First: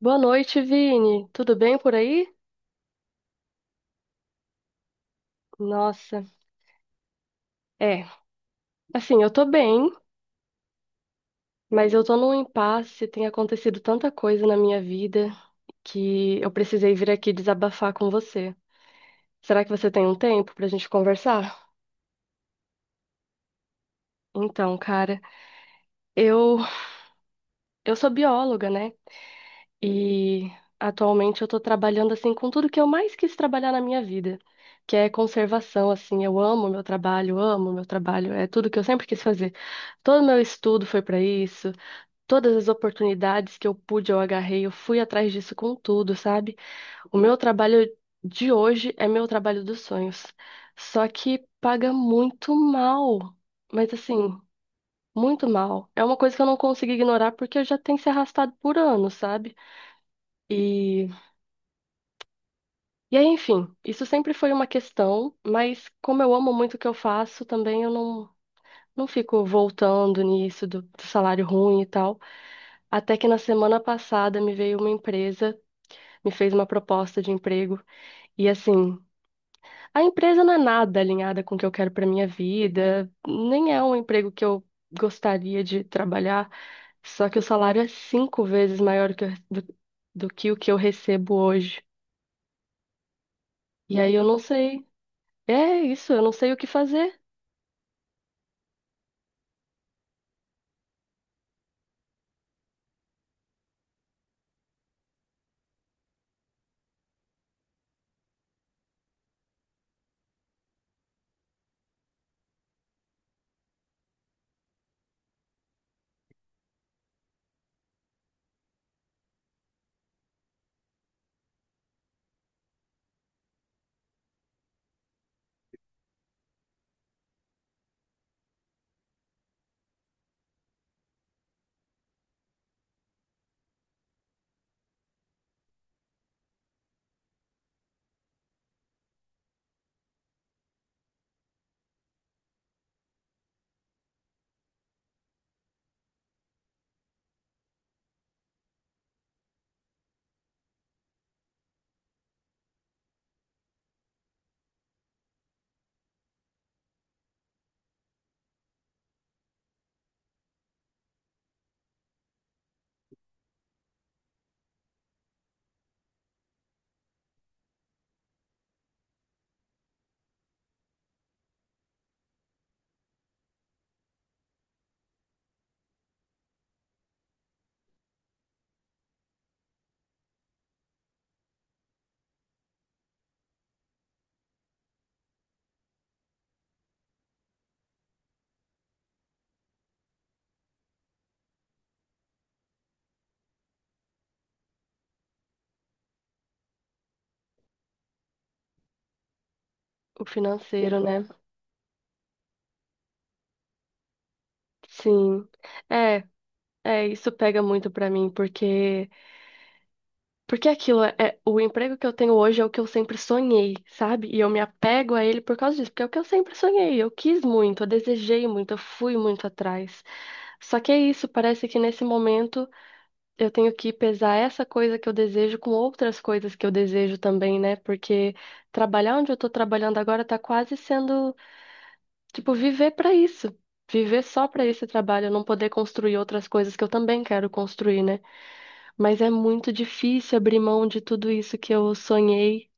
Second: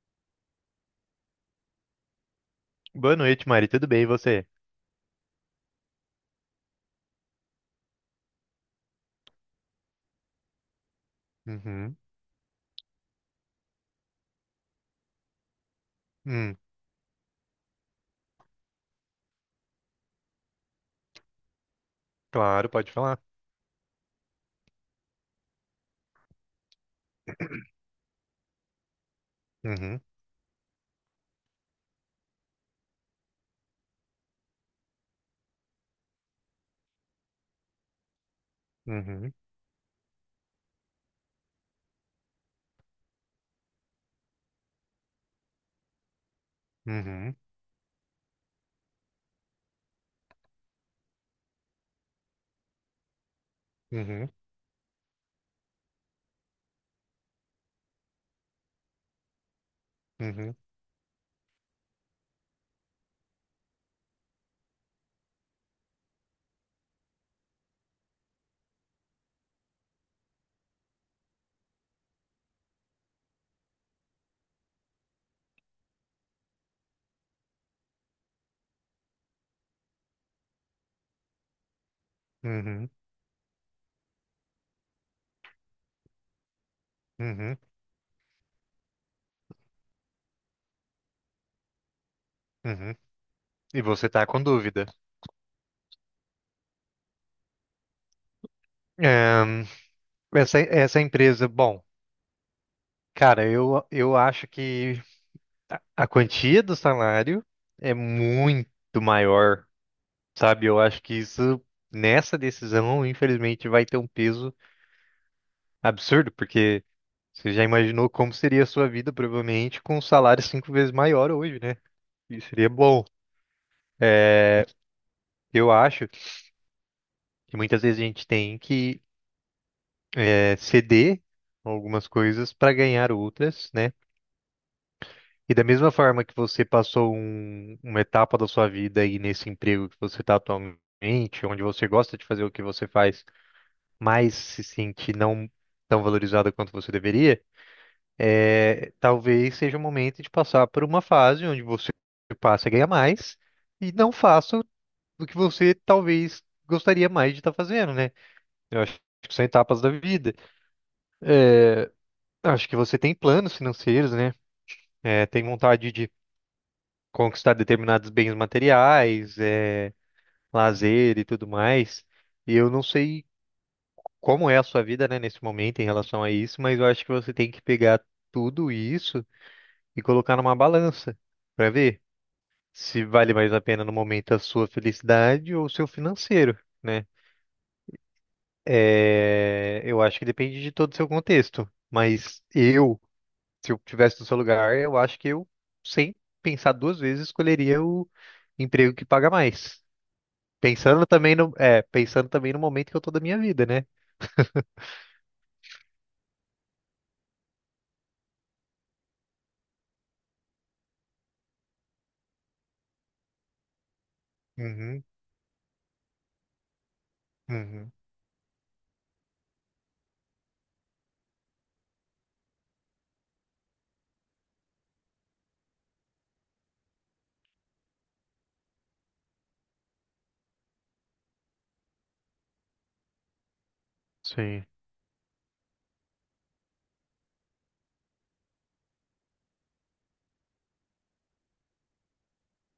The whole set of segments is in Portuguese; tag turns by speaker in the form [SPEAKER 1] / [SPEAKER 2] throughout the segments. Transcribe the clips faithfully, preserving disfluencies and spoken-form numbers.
[SPEAKER 1] Boa noite, Vini. Tudo bem por aí?
[SPEAKER 2] Boa noite, Mari. Tudo bem, e você?
[SPEAKER 1] Nossa, é. Assim, eu tô bem, mas
[SPEAKER 2] Uhum.
[SPEAKER 1] eu tô num impasse. Tem acontecido tanta coisa na minha vida que eu
[SPEAKER 2] Hum,
[SPEAKER 1] precisei vir aqui desabafar com você. Será que você tem um tempo pra gente conversar?
[SPEAKER 2] claro, pode falar.
[SPEAKER 1] Então, cara, eu eu sou bióloga, né?
[SPEAKER 2] Uhum.
[SPEAKER 1] E atualmente eu tô trabalhando assim com tudo que eu mais quis trabalhar na minha vida, que é conservação, assim. Eu amo meu trabalho, amo meu trabalho, é tudo que eu sempre quis
[SPEAKER 2] Uhum.
[SPEAKER 1] fazer. Todo meu estudo foi para isso. Todas as oportunidades que eu pude, eu agarrei, eu fui atrás disso com tudo, sabe? O meu
[SPEAKER 2] Uhum.
[SPEAKER 1] trabalho de hoje é meu trabalho dos sonhos. Só que paga muito mal. Mas
[SPEAKER 2] Uhum.
[SPEAKER 1] assim, muito mal. É uma coisa que eu não consigo ignorar porque eu já tenho se arrastado por anos, sabe?
[SPEAKER 2] Uhum.
[SPEAKER 1] E, e aí, enfim, isso sempre foi uma questão, mas como eu amo muito o que eu faço, também eu não, não fico voltando nisso do do salário ruim e tal. Até que na semana passada me veio uma empresa, me fez uma proposta de emprego. E assim, a empresa não é nada alinhada com o que eu quero para minha
[SPEAKER 2] Uhum.
[SPEAKER 1] vida, nem é um emprego que eu gostaria de trabalhar, só que o
[SPEAKER 2] Uhum.
[SPEAKER 1] salário é cinco vezes maior que eu- do, do que o que eu recebo hoje.
[SPEAKER 2] Uhum. E
[SPEAKER 1] E
[SPEAKER 2] você
[SPEAKER 1] aí eu
[SPEAKER 2] tá
[SPEAKER 1] não
[SPEAKER 2] com
[SPEAKER 1] sei,
[SPEAKER 2] dúvida.
[SPEAKER 1] é isso, eu não sei o que fazer.
[SPEAKER 2] Ahn, essa, essa empresa, bom, cara, eu, eu acho que a quantia do salário é muito maior, sabe? Eu acho que isso, nessa decisão, infelizmente, vai ter um peso absurdo, porque você já imaginou como seria a sua vida, provavelmente, com um salário cinco vezes maior hoje, né? Isso seria bom. É, eu acho que muitas vezes a gente tem que é, ceder algumas coisas para ganhar outras, né? E da mesma forma que você passou um- uma etapa da sua vida aí nesse emprego que você está atualmente, onde você gosta de fazer o que você faz, mas se sente não tão valorizado quanto você deveria, é, talvez seja o momento de passar por uma fase onde você passa a ganhar mais e não faça o que você talvez gostaria mais de estar fazendo, né? Eu acho que são etapas da vida. Eu acho que você tem planos financeiros, né? É, tem vontade de conquistar determinados bens materiais, é, lazer e tudo mais. E eu não sei como é a sua vida, né, nesse momento em relação a isso, mas eu acho que você tem que pegar tudo isso e colocar numa balança para ver se vale mais a pena no momento a sua felicidade ou o seu financeiro, né? É, eu acho que depende de todo o seu contexto, mas eu. Se eu tivesse no seu lugar, eu acho que eu, sem pensar duas vezes, escolheria o emprego que paga mais.
[SPEAKER 1] O financeiro,
[SPEAKER 2] Pensando
[SPEAKER 1] né?
[SPEAKER 2] também no, é, pensando também no momento que eu tô da minha vida, né?
[SPEAKER 1] Sim. É, é, isso pega muito para mim, porque... Porque aquilo é, é- o emprego que eu tenho hoje é o que eu sempre sonhei, sabe? E eu me
[SPEAKER 2] Uhum,
[SPEAKER 1] apego a ele por causa disso, porque é o que eu sempre sonhei, eu quis muito, eu
[SPEAKER 2] uhum.
[SPEAKER 1] desejei muito, eu fui muito atrás. Só que é isso, parece que nesse momento eu tenho que pesar essa coisa que eu desejo com outras coisas que eu desejo também, né? Porque trabalhar onde eu tô trabalhando agora tá quase sendo, tipo, viver pra isso. Viver só pra
[SPEAKER 2] Sim.
[SPEAKER 1] esse trabalho, eu não poder construir outras coisas que eu também quero construir, né? Mas é muito difícil abrir mão de tudo isso que eu sonhei.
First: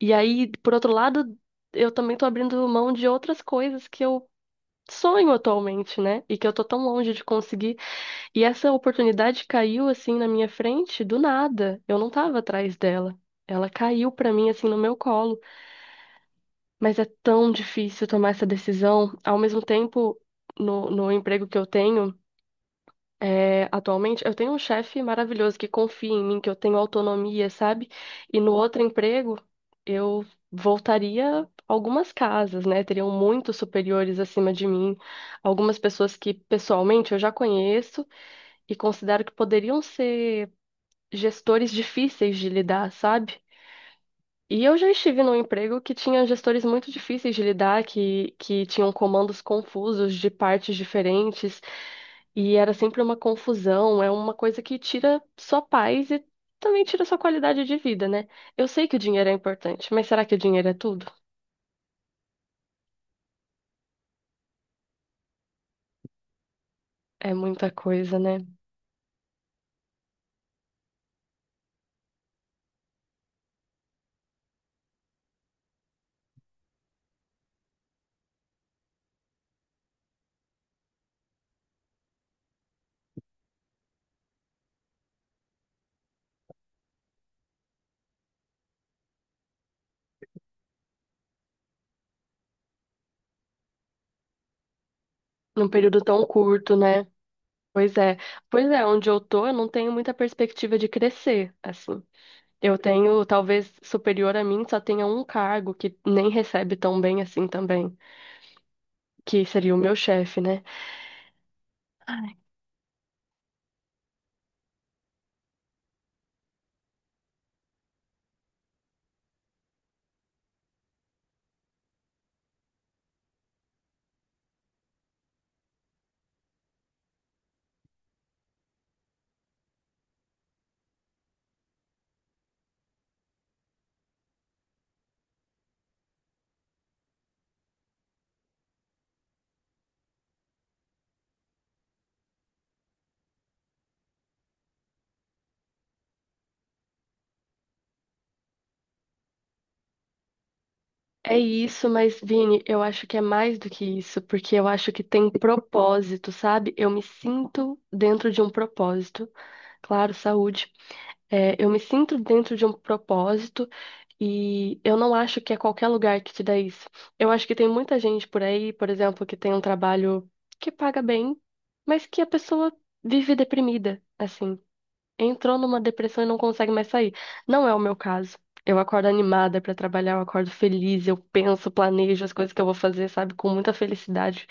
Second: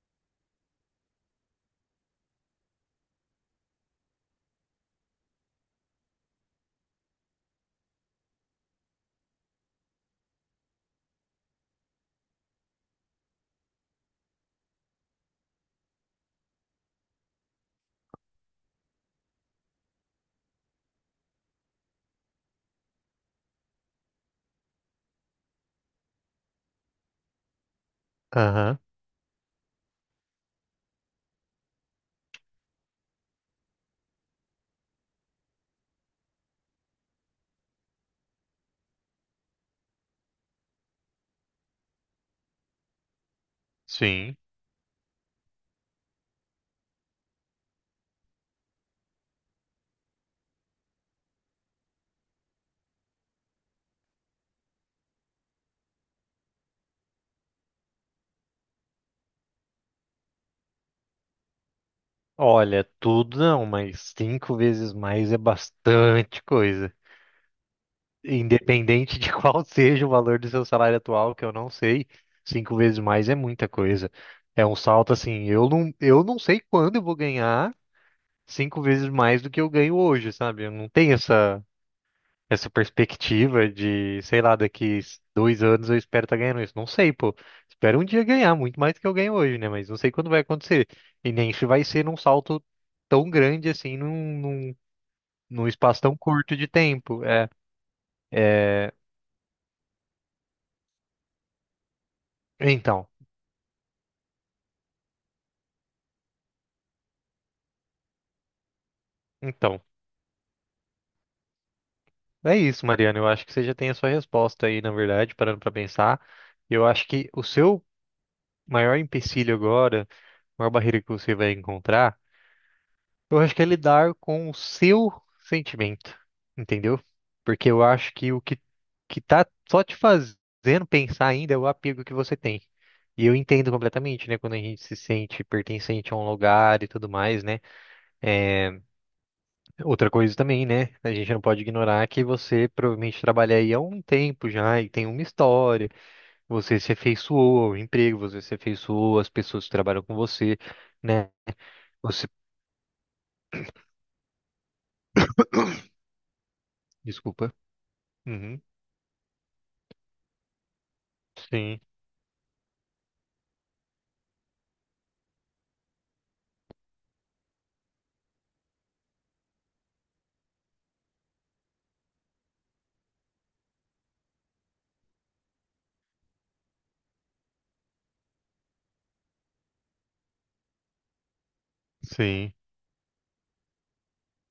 [SPEAKER 1] E aí, por outro lado, eu também tô abrindo mão de outras coisas que eu sonho atualmente, né? E que eu tô tão longe de conseguir. E essa oportunidade caiu assim na minha frente do nada. Eu não tava atrás dela. Ela caiu pra mim assim no meu colo. Mas é tão difícil tomar essa decisão. Ao mesmo tempo, no, no emprego que eu tenho. É, atualmente eu tenho um chefe maravilhoso que confia em mim, que eu tenho autonomia, sabe? E no
[SPEAKER 2] Aham,
[SPEAKER 1] outro emprego eu voltaria algumas casas, né? Teriam muitos superiores acima de mim, algumas pessoas que pessoalmente eu já conheço e considero que poderiam ser gestores difíceis de lidar, sabe?
[SPEAKER 2] sim.
[SPEAKER 1] E eu já estive num emprego que tinha gestores muito difíceis de lidar, que, que tinham comandos confusos de partes diferentes, e era sempre uma confusão, é uma coisa que tira sua paz e também tira sua qualidade de vida, né? Eu sei que o dinheiro é importante, mas será que o dinheiro é tudo?
[SPEAKER 2] Olha, tudo não, mas cinco vezes mais é bastante coisa.
[SPEAKER 1] É muita coisa, né?
[SPEAKER 2] Independente de qual seja o valor do seu salário atual, que eu não sei, cinco vezes mais é muita coisa. É um salto assim, eu não, eu não sei quando eu vou ganhar cinco vezes mais do que eu ganho hoje, sabe? Eu não tenho essa, essa perspectiva de, sei lá, daqui dois anos eu espero estar ganhando isso. Não sei, pô. Espero um dia ganhar muito mais do que eu ganho hoje, né? Mas não sei quando vai acontecer. E nem se vai ser num salto tão grande assim, num, num,
[SPEAKER 1] Num
[SPEAKER 2] num
[SPEAKER 1] período
[SPEAKER 2] espaço tão
[SPEAKER 1] tão
[SPEAKER 2] curto de
[SPEAKER 1] curto, né?
[SPEAKER 2] tempo. É,
[SPEAKER 1] Pois é. Pois é,
[SPEAKER 2] é...
[SPEAKER 1] onde eu tô, eu não tenho muita perspectiva de crescer, assim. Eu
[SPEAKER 2] Então.
[SPEAKER 1] tenho, talvez superior a mim, só tenha um cargo que nem recebe tão bem assim também, que seria o
[SPEAKER 2] Então,
[SPEAKER 1] meu chefe, né?
[SPEAKER 2] é isso, Mariana. Eu acho que você já tem a sua resposta aí, na verdade, parando para pensar. Eu acho que o seu maior empecilho agora, a maior barreira que você vai encontrar, eu acho que é lidar com o seu sentimento, entendeu? Porque eu acho que o que, que tá só te fazendo pensar ainda é o apego que você tem. E eu entendo completamente, né? Quando a gente se sente pertencente a um lugar e tudo mais, né? É, outra coisa também, né? A gente não pode ignorar que você provavelmente trabalha aí há um tempo já e tem uma história. Você se afeiçoou ao emprego, você se afeiçoou às pessoas que trabalham com você, né?
[SPEAKER 1] É isso, mas
[SPEAKER 2] Você,
[SPEAKER 1] Vini, eu acho que é mais do que isso, porque eu acho que tem propósito, sabe? Eu me
[SPEAKER 2] desculpa.
[SPEAKER 1] sinto dentro de um
[SPEAKER 2] Uhum.
[SPEAKER 1] propósito, claro, saúde. É, eu me
[SPEAKER 2] Sim,
[SPEAKER 1] sinto dentro de um propósito e eu não acho que é qualquer lugar que te dá isso. Eu acho que tem muita gente por aí, por exemplo, que tem um trabalho que paga bem, mas que a pessoa vive deprimida, assim, entrou numa depressão e não consegue mais sair. Não é o meu caso. Eu acordo animada pra trabalhar, eu acordo feliz, eu penso, planejo as coisas
[SPEAKER 2] sim,
[SPEAKER 1] que eu vou fazer, sabe, com muita felicidade.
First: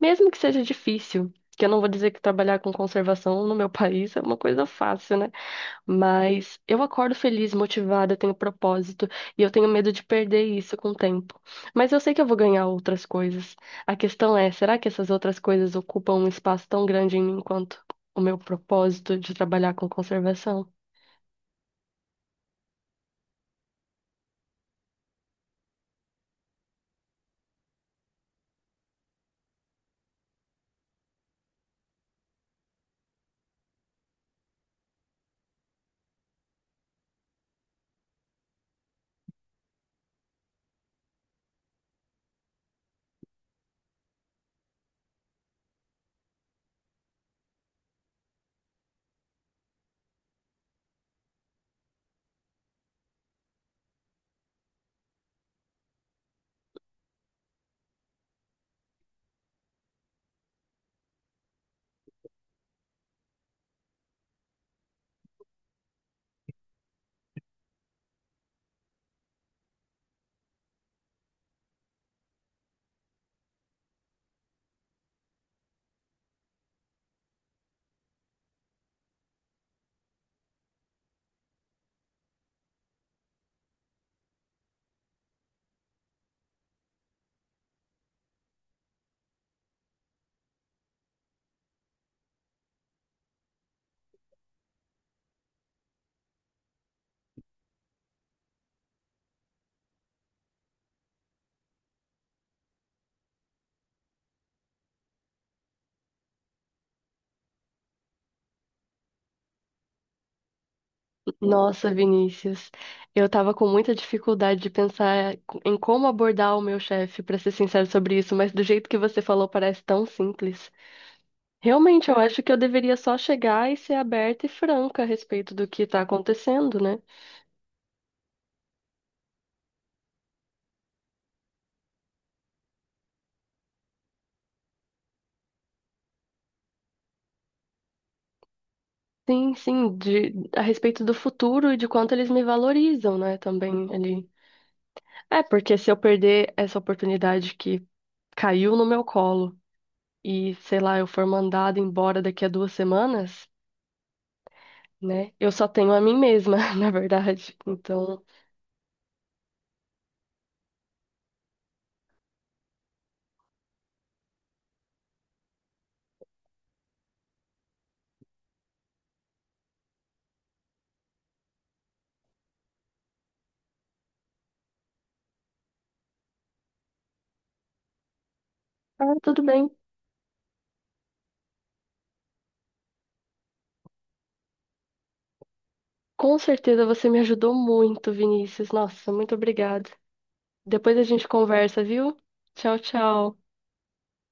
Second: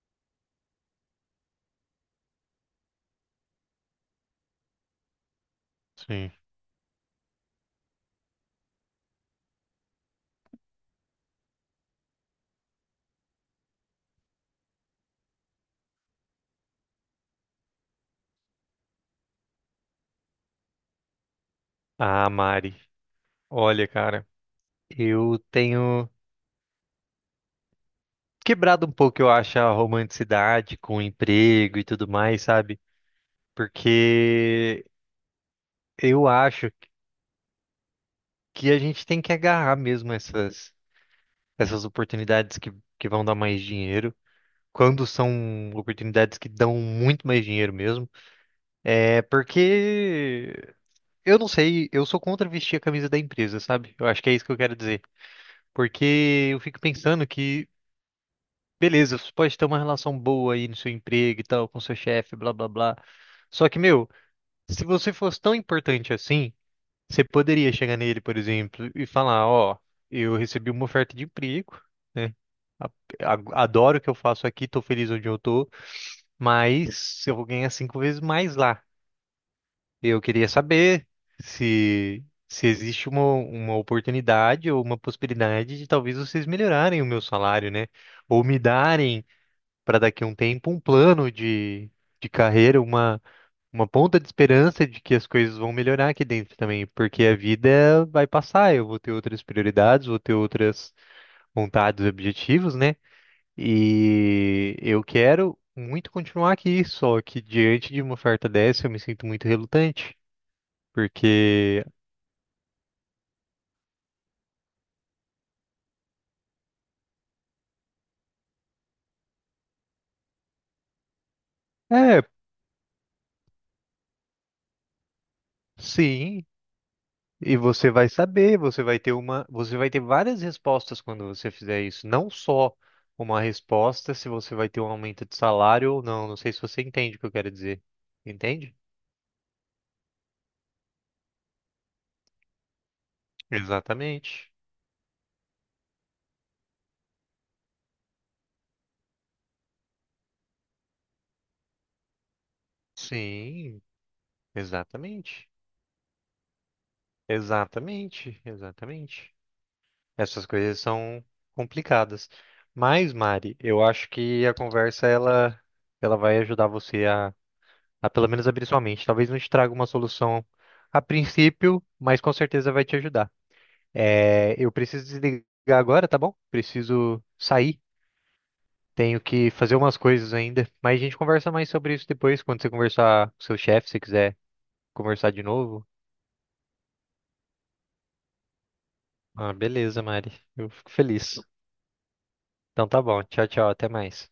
[SPEAKER 1] Mesmo que seja difícil, que eu não vou dizer que trabalhar com conservação no meu país é uma coisa fácil, né?
[SPEAKER 2] sim.
[SPEAKER 1] Mas eu acordo feliz, motivada, eu tenho propósito e eu tenho medo de perder isso com o tempo. Mas eu sei que eu vou ganhar outras coisas. A questão é, será que essas outras coisas ocupam um espaço tão grande em mim quanto o meu propósito de trabalhar com conservação?
[SPEAKER 2] Ah, Mari, olha, cara, eu tenho quebrado um pouco, eu acho, a romanticidade com o emprego e tudo mais, sabe? Porque eu acho que a gente tem que agarrar mesmo essas essas oportunidades que, que vão dar mais dinheiro, quando são oportunidades que dão muito mais dinheiro mesmo. É porque eu não sei, eu sou contra vestir a camisa da empresa, sabe? Eu acho que é isso que eu quero dizer. Porque eu fico pensando que, beleza, você pode ter uma relação boa aí no seu emprego e tal, com seu chefe, blá blá blá. Só que, meu, se você fosse tão importante assim, você poderia chegar nele, por exemplo, e falar, ó, eu recebi uma oferta de emprego, né? A- a- Adoro o que eu faço aqui, tô feliz onde eu tô, mas eu vou ganhar cinco vezes mais lá. Eu queria saber se, se existe uma, uma oportunidade ou uma possibilidade de talvez vocês melhorarem o meu salário, né? Ou me darem, para daqui a um tempo, um plano de, de carreira, uma, uma ponta de esperança de que as coisas vão melhorar aqui dentro também, porque a vida vai passar, eu vou ter outras prioridades, vou ter outras vontades e objetivos, né? E eu quero muito continuar aqui, só que diante de uma oferta dessa eu me sinto muito relutante, porque
[SPEAKER 1] Nossa, Vinícius, eu tava com muita dificuldade de pensar em como abordar o meu chefe, pra ser sincero sobre isso, mas do jeito que você falou parece tão simples. Realmente, eu
[SPEAKER 2] é,
[SPEAKER 1] acho que eu deveria só chegar e ser aberta e franca a respeito do que está
[SPEAKER 2] sim,
[SPEAKER 1] acontecendo, né?
[SPEAKER 2] e você vai saber, você vai ter uma, você vai ter várias respostas quando você fizer isso, não só uma resposta se você vai ter um aumento de salário ou não, não sei se você entende o que eu quero dizer. Entende?
[SPEAKER 1] Sim, sim, de, a respeito do futuro e de quanto eles me valorizam, né? Também ali.
[SPEAKER 2] Exatamente.
[SPEAKER 1] É, porque se eu perder essa oportunidade que caiu no meu colo e, sei lá, eu for mandada embora daqui a duas semanas,
[SPEAKER 2] Sim,
[SPEAKER 1] né?
[SPEAKER 2] exatamente.
[SPEAKER 1] Eu só tenho a mim mesma, na verdade. Então,
[SPEAKER 2] Exatamente, exatamente. Essas coisas são complicadas. Mas, Mari, eu acho que a conversa ela, ela vai ajudar você a, a pelo menos abrir sua mente. Talvez não te traga uma solução a princípio, mas com certeza vai te ajudar. É, eu preciso desligar agora, tá bom? Preciso sair.
[SPEAKER 1] ah,
[SPEAKER 2] Tenho
[SPEAKER 1] tudo
[SPEAKER 2] que
[SPEAKER 1] bem.
[SPEAKER 2] fazer umas coisas ainda. Mas a gente conversa mais sobre isso depois, quando você conversar com seu chefe, se quiser conversar de novo.
[SPEAKER 1] Com certeza você me ajudou muito, Vinícius. Nossa, muito
[SPEAKER 2] Ah,
[SPEAKER 1] obrigada.
[SPEAKER 2] beleza, Mari. Eu fico
[SPEAKER 1] Depois a gente
[SPEAKER 2] feliz.
[SPEAKER 1] conversa, viu? Tchau,
[SPEAKER 2] Então tá bom.
[SPEAKER 1] tchau.
[SPEAKER 2] Tchau, tchau. Até mais.